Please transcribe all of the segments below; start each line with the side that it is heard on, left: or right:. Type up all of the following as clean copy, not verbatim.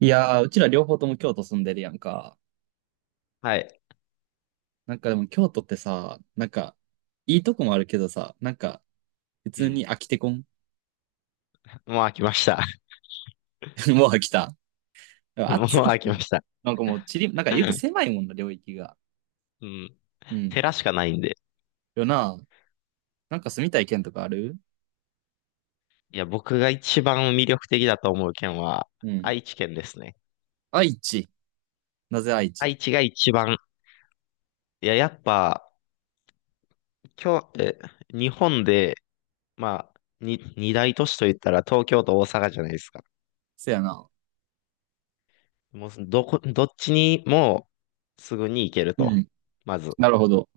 right: いやー、うちら両方とも京都住んでるやんか。
left: はい。
right: なんかでも京都ってさ、なんか、いいとこもあるけどさ、なんか、普
left: う
right: 通
left: ん。
right: に飽きてこん？
left: もう飽きました。
right: もう飽きた。でも
left: もう
right: 暑い
left: 飽
right: し。
left: きました。
right: なんかもう、なんか言うと狭 いもんな、領域が。
left: うん。
right: うん。
left: 寺しかないんで。
right: よな。なんか住みたい県とかある？
left: いや、僕が一番魅力的だと思う県は、
right: うん。
left: 愛知県ですね。
right: 愛知。なぜ愛
left: 愛
right: 知？
left: 知が一番、いや、やっぱ、今日、日本で、まあ、二大都市といったら東京と大阪じゃないですか。
right: せやな。
left: もう、どっちにもすぐに行ける
right: う
left: と。
right: ん。
left: まず。
right: なるほど。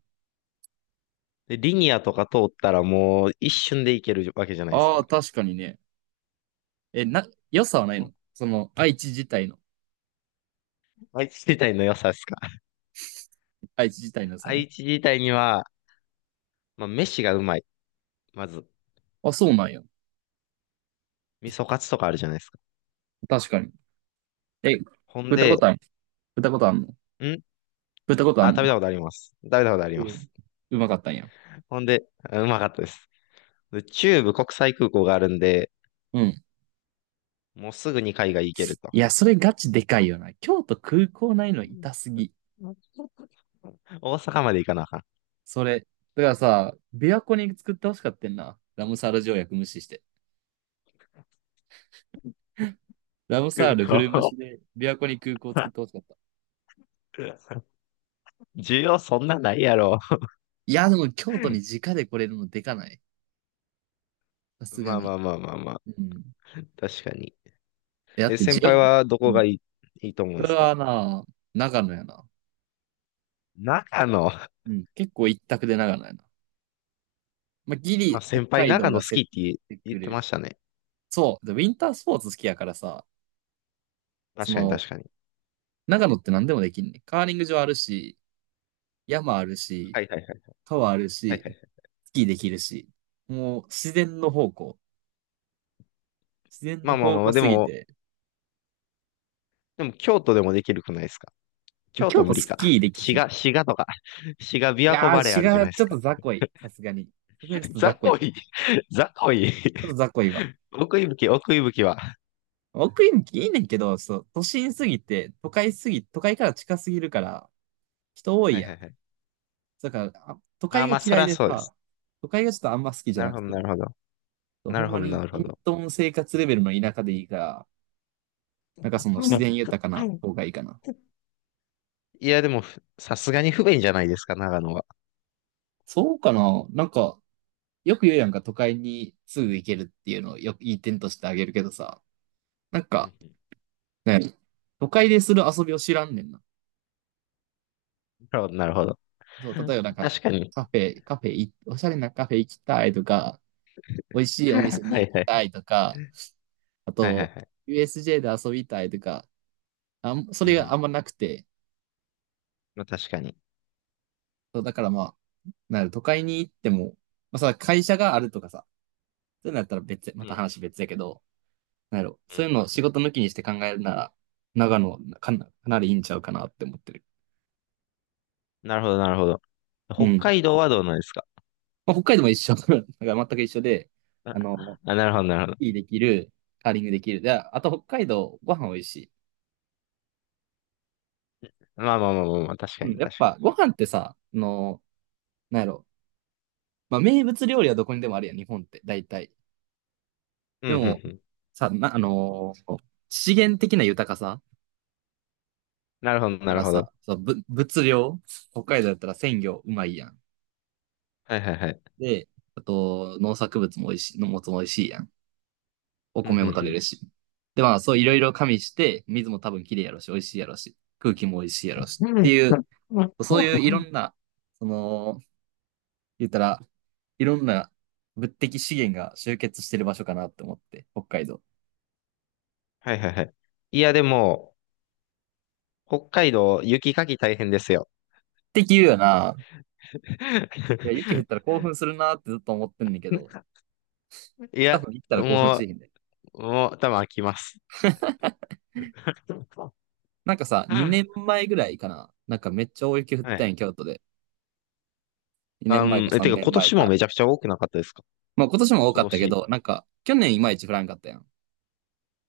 left: で、リニアとか通ったらもう一瞬で行けるわけじゃないです
right: ああ、
left: か。
right: 確かにね。良さはないの、その、愛知自体の。
left: 愛知 自体の良さですか。
right: 愛知自体の 良さね。
left: 愛知自体には、まあ、飯がうまい。まず、
right: あ、そうなんや。
left: 味噌カツとかあるじゃないですか。
right: 確かに。え、
left: ほん
right: 食った
left: で、
right: ことある？食ったことあるの？
left: ん
right: 食ったことあん
left: 食
right: の？
left: べたことあります。食べたことあ
right: う
left: りま
right: ん。
left: す。
right: うまかったんや。
left: ほんで、うまかったです。で、中部国際空港があるんで、
right: うん。
left: もうすぐに海外行けると。
right: いや、それガチでかいよな。京都空港ないの痛すぎ。
left: 大阪まで行かなあかん。
right: それ。だからさ、琵琶湖に作ってほしかったんな。ラムサール条約無視して。ラムサール古虫で琵琶湖に空港作ってほしかった。
left: 需要そんなないやろ。
right: いや、でも京都に直で来れるのでかない？さすが
left: まあ
right: に。
left: まあまあまあまあ。
right: うん。
left: 確かに。
right: えだっ
left: え、
right: て自
left: 先輩
right: 分、
left: はど
right: う
left: こが
right: ん。
left: いい、いいと思うんで
right: それ
left: すか？
right: はな、長野やな。
left: 長野。
right: うん。結構一択で長野やな。まあ、ギ
left: まあ、
right: リ北
left: 先輩
right: 海道
left: 長野好
right: が競っ
left: きって
right: て
left: 言
right: く
left: って
right: る。
left: ましたね。
right: そう。でウィンタースポーツ好きやからさ、そ
left: 確かに
right: の、
left: 確かに。
right: 長野って何でもできんね。カーリング場あるし、山あるし、
left: はいはいはい。はい
right: 川ある
left: はい
right: し、
left: はい。
right: スキーできるし。もう自然の方向。自然の
left: まあまあ
right: 方
left: ま
right: 向
left: あ、で
right: すぎ
left: も、
right: て。
left: でも京都でもできるくないですか？京
right: 京
left: 都
right: 都
left: 無理
right: ス
left: か。
right: キーでき
left: 滋
right: ひん。い
left: 賀、滋賀とか、滋賀琵琶湖
right: や
left: バレー
right: ー、
left: あるじゃ
right: 違
left: な
right: う。
left: いで
right: ち
left: す
right: ょっ
left: か。
right: と雑魚い。さすがに。さすがにちょっと
left: 雑
right: 雑魚い
left: 魚
right: わ。
left: い、雑魚い。
right: ちょっと雑魚いわ。
left: 奥伊吹は。
right: 奥行きいいねんけど、そう、都心すぎて、都会すぎ、都会から近すぎるから、人多い
left: はい
right: や
left: は
right: ん。
left: いはい。
right: だから、あ都
left: あ
right: 会
left: あ、
right: が
left: まあ、そ
right: 嫌
left: り
right: い
left: ゃ
right: で
left: そうで
right: さ、
left: す。
right: 都会がちょっとあんま好きじゃ
left: なる
right: なく
left: ほど、
right: て、
left: なるほど。
right: そう
left: な
right: ほ
left: る
right: ん
left: ほ
right: ま
left: ど、な
right: に、
left: るほ
right: 隠
left: ど。
right: 遁生活レベルの田舎でいいから、なんかその
left: う
right: 自
left: ん。
right: 然豊かな方がいいかな。
left: いや、でも、さすがに不便じゃないですか、長野は。
right: そうかな、なんか、よく言うやんか、都会にすぐ行けるっていうのをよくいい点としてあげるけどさ、なん
left: う
right: か、
left: んうん。
right: ね、都会でする遊びを知らんねんな。
left: なるほど、なるほど。
right: そう、例えばなんか、
left: 確かに。
right: カフェ、カフェい、おしゃれなカフェ行きたいとか、美味しいお店に
left: は
right: 行
left: い
right: き
left: はい。
right: たいとか、あ
left: はいはい
right: と、
left: はい。
right: USJ で遊びたいとか、あん、そ
left: うんう
right: れがあ
left: ん。
right: んまなくて、
left: まあ、確かに。
right: そう、だからまあ、なんやろ都会に行っても、まあさ、会社があるとかさ、そういうのやったら別、ま
left: うん
right: た
left: う
right: 話別やけど、なんやろ。そういう
left: ん。
right: のを仕事抜きにして考えるなら、長野かな、かなりいいんちゃうかなって思ってる。
left: なるほど、なるほど。
right: うん。
left: 北
right: ま
left: 海道はどうなんですか？
right: あ、北海道も一緒。だから 全く一緒で、
left: あ、
right: あの、
left: なるほど、なるほど。
right: いいできる、カーリングできる。で、あと北海道、ご飯美味しい。
left: まあまあまあまあまあ、確か
right: うん。
left: に
right: やっ
left: 確か
right: ぱ、ご飯ってさ、あの、なんやろ。まあ、名物料理はどこにでもあるやん、日本って、大体。
left: に。
right: で
left: うん、う
right: も、
left: ん、うん。
right: さ、な、あのー資源的な豊かさ。
left: なるほ
right: だ
left: ど、
right: か
left: なる
right: ら
left: ほど。
right: さ、そう、物量、北海道だったら鮮魚うまいやん。
left: はいはいはい。
right: で、あと、農作物も美味しい、農物も美味しいやん。お
left: うん、う
right: 米も取れ
left: ん、
right: るし。で、まあ、そういろいろ加味して、水も多分きれいやろし、美味しいやろし、空気も美味しいやろし
left: う
right: って
left: ん。
right: いう、そういうい
left: うん。
right: ろんな、その、言ったら、いろんな物的資源が集結してる場所かなって思って、北海道。っ
left: はいはいはい。いや、でも、北海道、雪かき大変ですよ。
right: て言うよな。いや、雪降ったら 興奮するなってずっと思ってんねんけど、
left: い
right: 多
left: や、
right: 分行ったら興奮
left: も
right: しへんで。
left: もう、多分飽きます。
right: なんかさ、
left: は
right: 2年前ぐらいかな。なんかめっちゃ大雪降った
left: い。
right: んや、京都で。2年前か
left: て
right: 3
left: か、
right: 年
left: 今
right: 前
left: 年も
right: か。
left: めちゃくちゃ多くなかったですか？
right: まあ今年も多か
left: 今
right: ったけ
left: 年。
right: ど、なんか去年いまいち降らんかったやん。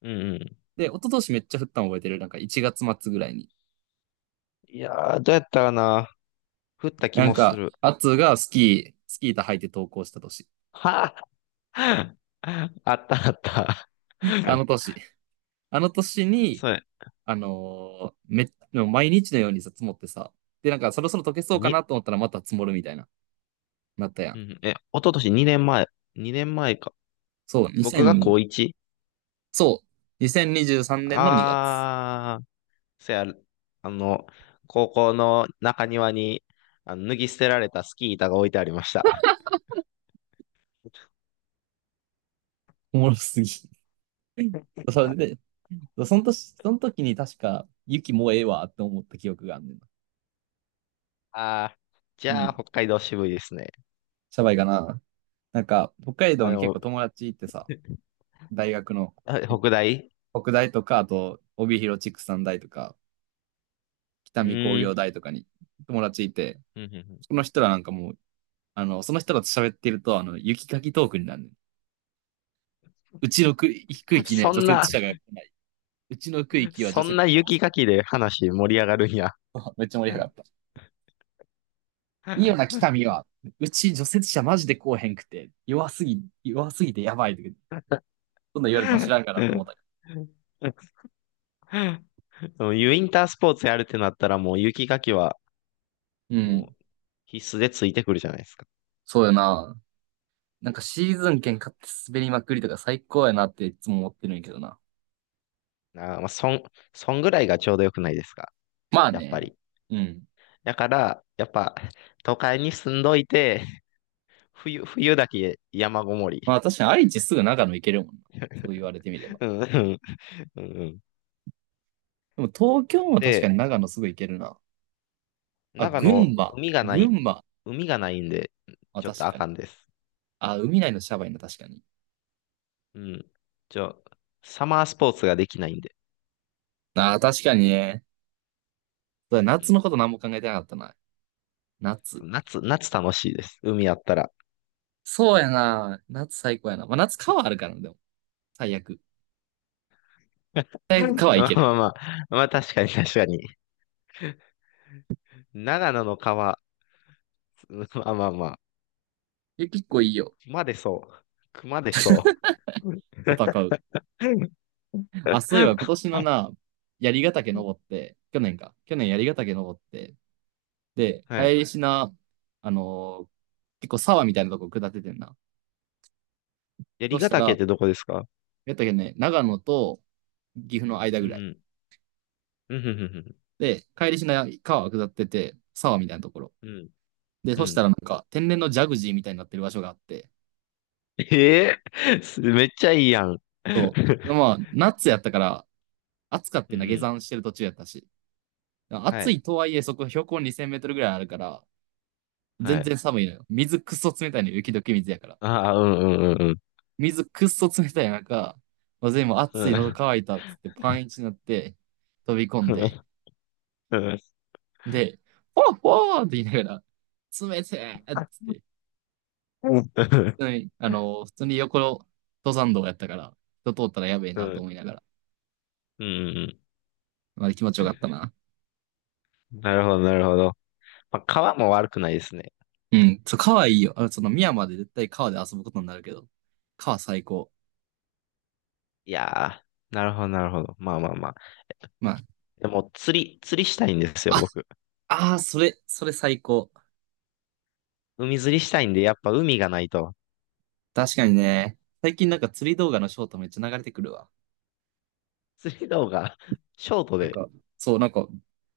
left: うんうん。
right: で、一昨年めっちゃ降ったの覚えてる。なんか1月末ぐらいに。
left: いやー、どうやったかな。降った気
right: なん
left: もす
right: か、
left: る。
right: アツがスキー、スキー板履いて登校した年。
left: はあ、あったあった。
right: あの 年。あの年に、
left: そうや。
right: あのーめも毎日のようにさ、積もってさ。で、なんかそろそろ溶けそうか
left: に、
right: なと思ったらまた積もるみたいな、なったや
left: う
right: ん。
left: ん、一昨年2年前、2年前か。
right: そう、
left: 僕が
right: 2000、
left: 高 1？
right: そう、2023年の2月。
left: あー、せや、あの、高校の中庭に、脱ぎ捨てられたスキー板が置いてありました。
right: おもろすぎ。それ
left: あ
right: で、その年、その時に確か、雪もうええわって思った記憶があんねんな。
left: あー、じ
right: う
left: ゃあ、
right: ん。
left: 北海道渋いですね。
right: シャバいかな。なんか、北海道
left: あ
right: に結
left: の、
right: 構友達ってさ、大学の、
left: 北大。
right: 北大とか、あと帯広畜産大とか、北
left: う
right: 見工
left: ー
right: 業
left: ん。
right: 大とかに友達いて、
left: うんうんうん。
right: その人らなんかもう、あの、その人らと喋ってると、あの、雪かきトークになるねん。うちの区域ね、
left: そ
right: 除
left: ん
right: 雪
left: な、
right: 車が来ない。うちの区域は除
left: そん
right: 雪
left: な
right: 車多
left: 雪
right: そ
left: かきで話盛り上がるんや。
right: う。 めっちゃ盛り上が った。いいよな、北見は。うち除雪車マジで来おへんくて、弱すぎ、弱すぎてやばいとか、そんなん言われても知らんからと思ったけ
left: でもウィンタースポーツやるってなったらもう雪かきは
right: ど、う
left: も
right: ん、
left: う必須でついてくるじゃないですか。
right: そうやな。なんかシーズン券買って滑りまくりとか最高やなっていつも思ってるんやけどな。
left: なあまあ、そんぐらいがちょうどよくないですか？
right: まあ
left: やっぱ
right: ね。
left: り。
right: うん。
left: だから、やっぱ、都会に住んどいて、冬だけ山ごもり。
right: まあ確かに愛知すぐ長野行けるもんな。そう言われてみれば。
left: うんうん。うんうん。
right: でも東京
left: ほん
right: も確か
left: で、
right: に長野すぐ行けるな。あ、
left: 長
right: 群
left: 野、
right: 馬。
left: 海がな
right: 群
left: い、
right: 馬。
left: 海がないんで、
right: まあ、
left: ちょっ
right: 確
left: とあ
right: かに。
left: かんです。
right: あ、海内のシャバいな、確かに。
left: うん。ちょ、サマースポーツができないんで。
right: あ、確かにね。そ
left: う
right: うだ、
left: んう
right: 夏の
left: ん。
right: こと何も考えてなかったな。
left: そ
right: 夏。
left: う、夏楽しいです。海あったら。
right: そうやな。夏最高やな。まあ夏川あるからな、でも。最悪。最悪 川行
left: ま
right: け
left: あ
right: る。
left: まあまあ、まあ確かに確かに。長野の川、まあまあま
right: え、結構いいよ。
left: 熊出そう。熊出そう。
right: 戦 う。あ、そういえば今年のな、槍ヶ岳登って、去年か。去年槍ヶ岳登って、で、帰
left: はい。
right: りしな、あのー結構沢みたいなとこ下っててんな。そ
left: 槍
right: し
left: ヶ
right: た
left: 岳っ
right: ら、
left: てどこですか？
right: やったっけね、長野と岐阜の間
left: う
right: ぐらい。
left: んうん。うん、
right: で、帰りしな川下ってて、沢みたいなところ。
left: うん、うん、
right: で、そしたらなんか、天然のジャグジーみたいになってる場所があって、
left: ええすめっちゃいいやん。
right: そう。まあ、夏やったから、暑かっ
left: う
right: て
left: ん、
right: な、下
left: うん。
right: 山してる途中やったし。
left: は
right: 暑
left: い、
right: いとはいえ、そこ標高2000メートルぐらいあるから、
left: は
right: 全
left: い。
right: 然寒いのよ。水くっそ冷たいのよ、雪解け水やから。
left: ああ、うん、うん、うん、
right: 水くっそ冷たい中、まあ、全部
left: う
right: 熱い、喉
left: ん。
right: 乾いたっつってパンイチになって飛び込んで、
left: うん、うん。
right: で、ほーほーって言いながら、冷てーっつっ
left: あ
right: て、
left: うん、
right: 普通に、あの、普通に横の登山道やったから、人通ったらやべえ
left: うん、
right: な
left: う
right: と
left: ん。
right: 思いながら、
left: うん。
right: まあ、気持ちよかったな。
left: なるほど、なるほど。まあ、川も悪くないですね。
right: うん、そう、川いいよ。あのその、宮まで絶対川で遊ぶことになるけど、川最高。
left: いやー、なるほど、なるほど。まあまあまあ。
right: ま
left: でも、釣りしたいんですよ、
right: あ、
left: 僕。
right: あ、あーそれ、それ最高。
left: 海釣りしたいんで、やっぱ海がないと。
right: 確かにね、最近なんか釣り動画のショートめっちゃ流れてくるわ。
left: 釣り動画 ショート
right: なん
left: で。
right: か、そう、なんか、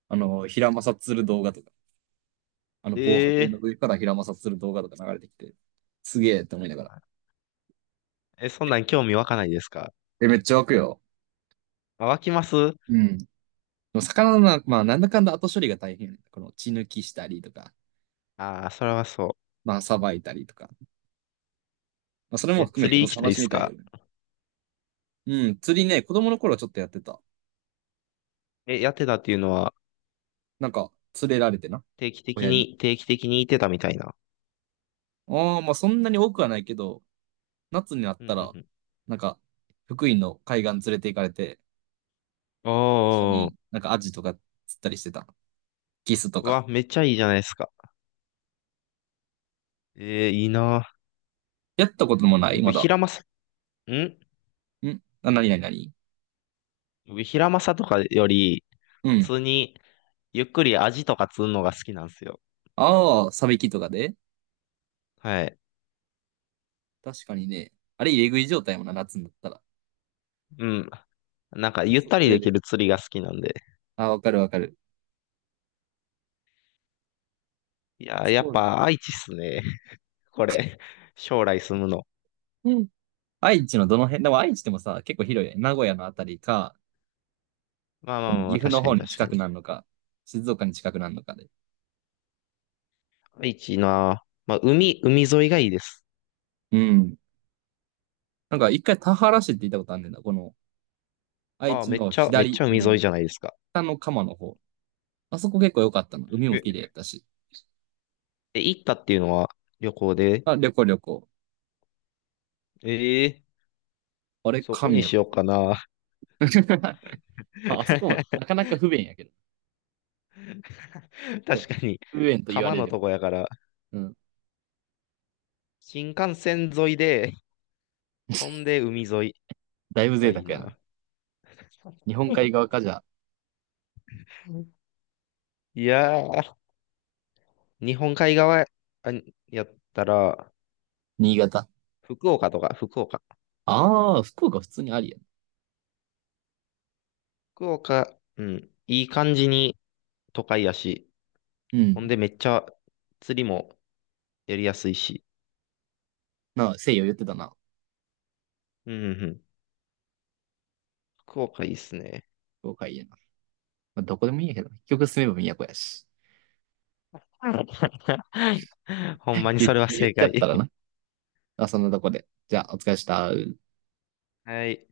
right: あの、平正する動画とか、あの、防波堤の
left: ええ
right: 上から平正する動画とか流れてきて、すげえって思いながら。
left: え、そんなん興味湧かないですか？
right: え、めっちゃ湧くよ。
left: 湧きます？
right: うん。でも魚のな、まあ、なんだかんだ後処理が大変やね。この血抜きしたりとか、
left: ああー、それはそ
right: まあ、さばいたりとか。まあ、それ
left: う。
right: も
left: え、
right: 含め
left: 釣
right: ての
left: り行きた
right: 楽
left: いっ
right: し
left: す
right: みたいけ
left: か？
right: どね。うん、釣りね、子供の頃はちょっとやってた。
left: え、やってたっていうのは、
right: なんか、釣れられてな、
left: 定期的
right: 親に。
left: に、定期的に行ってたみたいな。
right: ああ、まあ、そんなに多くはないけど、夏になっ
left: うんう
right: た
left: んう
right: ら、
left: ん。
right: なんか、福井の海岸連れて行かれて、一緒
left: お
right: に
left: ー、
right: なんかアジとか釣ったりしてた。キスと
left: う
right: か。
left: わ、めっちゃいいじゃないですか。えー、いいな。
right: やったこともないま
left: 僕、ヒ
right: だ。
left: ラマサ、ん
right: んあ、なになになに？
left: 僕、ヒラマサとかより、
right: う
left: 普
right: ん。
left: 通に、ゆっくりアジとか釣るのが好きなんですよ。
right: ああ、サビキとかで？
left: はい。
right: 確かにね。あれ、入れ食い状態もな、夏になったら。
left: うん。なんか、ゆっ
right: そう
left: たり
right: 釣
left: で
right: れ
left: き
right: る。
left: る釣りが好きなんで。
right: あ、わかるわかる。
left: いやー、や
right: そ
left: っ
right: う。
left: ぱ愛知っすね。これ。将来住むの。
right: うん。愛知のどの辺、でも愛知でもさ、結構広いね。名古屋のあたりか、
left: まあ
right: こ
left: まあ
right: の
left: まあ
right: 岐
left: まあ、
right: 阜の
left: 確か
right: 方
left: に
right: に
left: 確か
right: 近く
left: に。
right: なるのか、静岡に近くなるのかで。
left: 愛知な。まあ、海沿いがいいです。
right: うん。なんか一回田原市って言ったことあるんだよな。この愛
left: ああ、
right: 知
left: めっ
right: の
left: ちゃ、めっち
right: 左、
left: ゃ
right: あ
left: 海沿い
right: の、
left: じゃないですか。
right: 北の鎌の方。あそこ結構良かったの。海も綺麗
left: え、
right: やったし。
left: え行ったっていうのは？旅行で。
right: あ、旅行旅行。
left: ええ、
right: あれ、
left: そこ
right: 神
left: に
right: や。
left: しようかな。
right: まあ、あそこもな かなか不便やけど。そう、
left: 確かに。
right: 不便と言わ
left: 釜
right: れ
left: の
right: れば。
left: とこやから、
right: うん。
left: 新幹線沿いで、ほん で海沿い
right: だいぶ
left: が
right: 贅
left: いい
right: 沢やな。
left: な。
right: 日本海側かじゃあ、
left: いやー、日本海側あやったら、
right: 新潟。
left: 福岡とか、福岡
right: ああ、福岡普通にありやな。
left: 福岡、うん、いい感じに都会やし、
right: う
left: ほん
right: ん。
left: でめっちゃ釣りもやりやすいし、
right: なあ、西洋言ってたな。
left: うんうんうん、福岡いいっすね。
right: 福岡いいやな。まあ、どこでもいいやけど、結局住めば都やし。
left: ほんまにそれは
right: 言
left: 正
right: っちゃ
left: 解。
right: ったらな。あ、そんなとこで。じゃあ、お疲れした。
left: はい。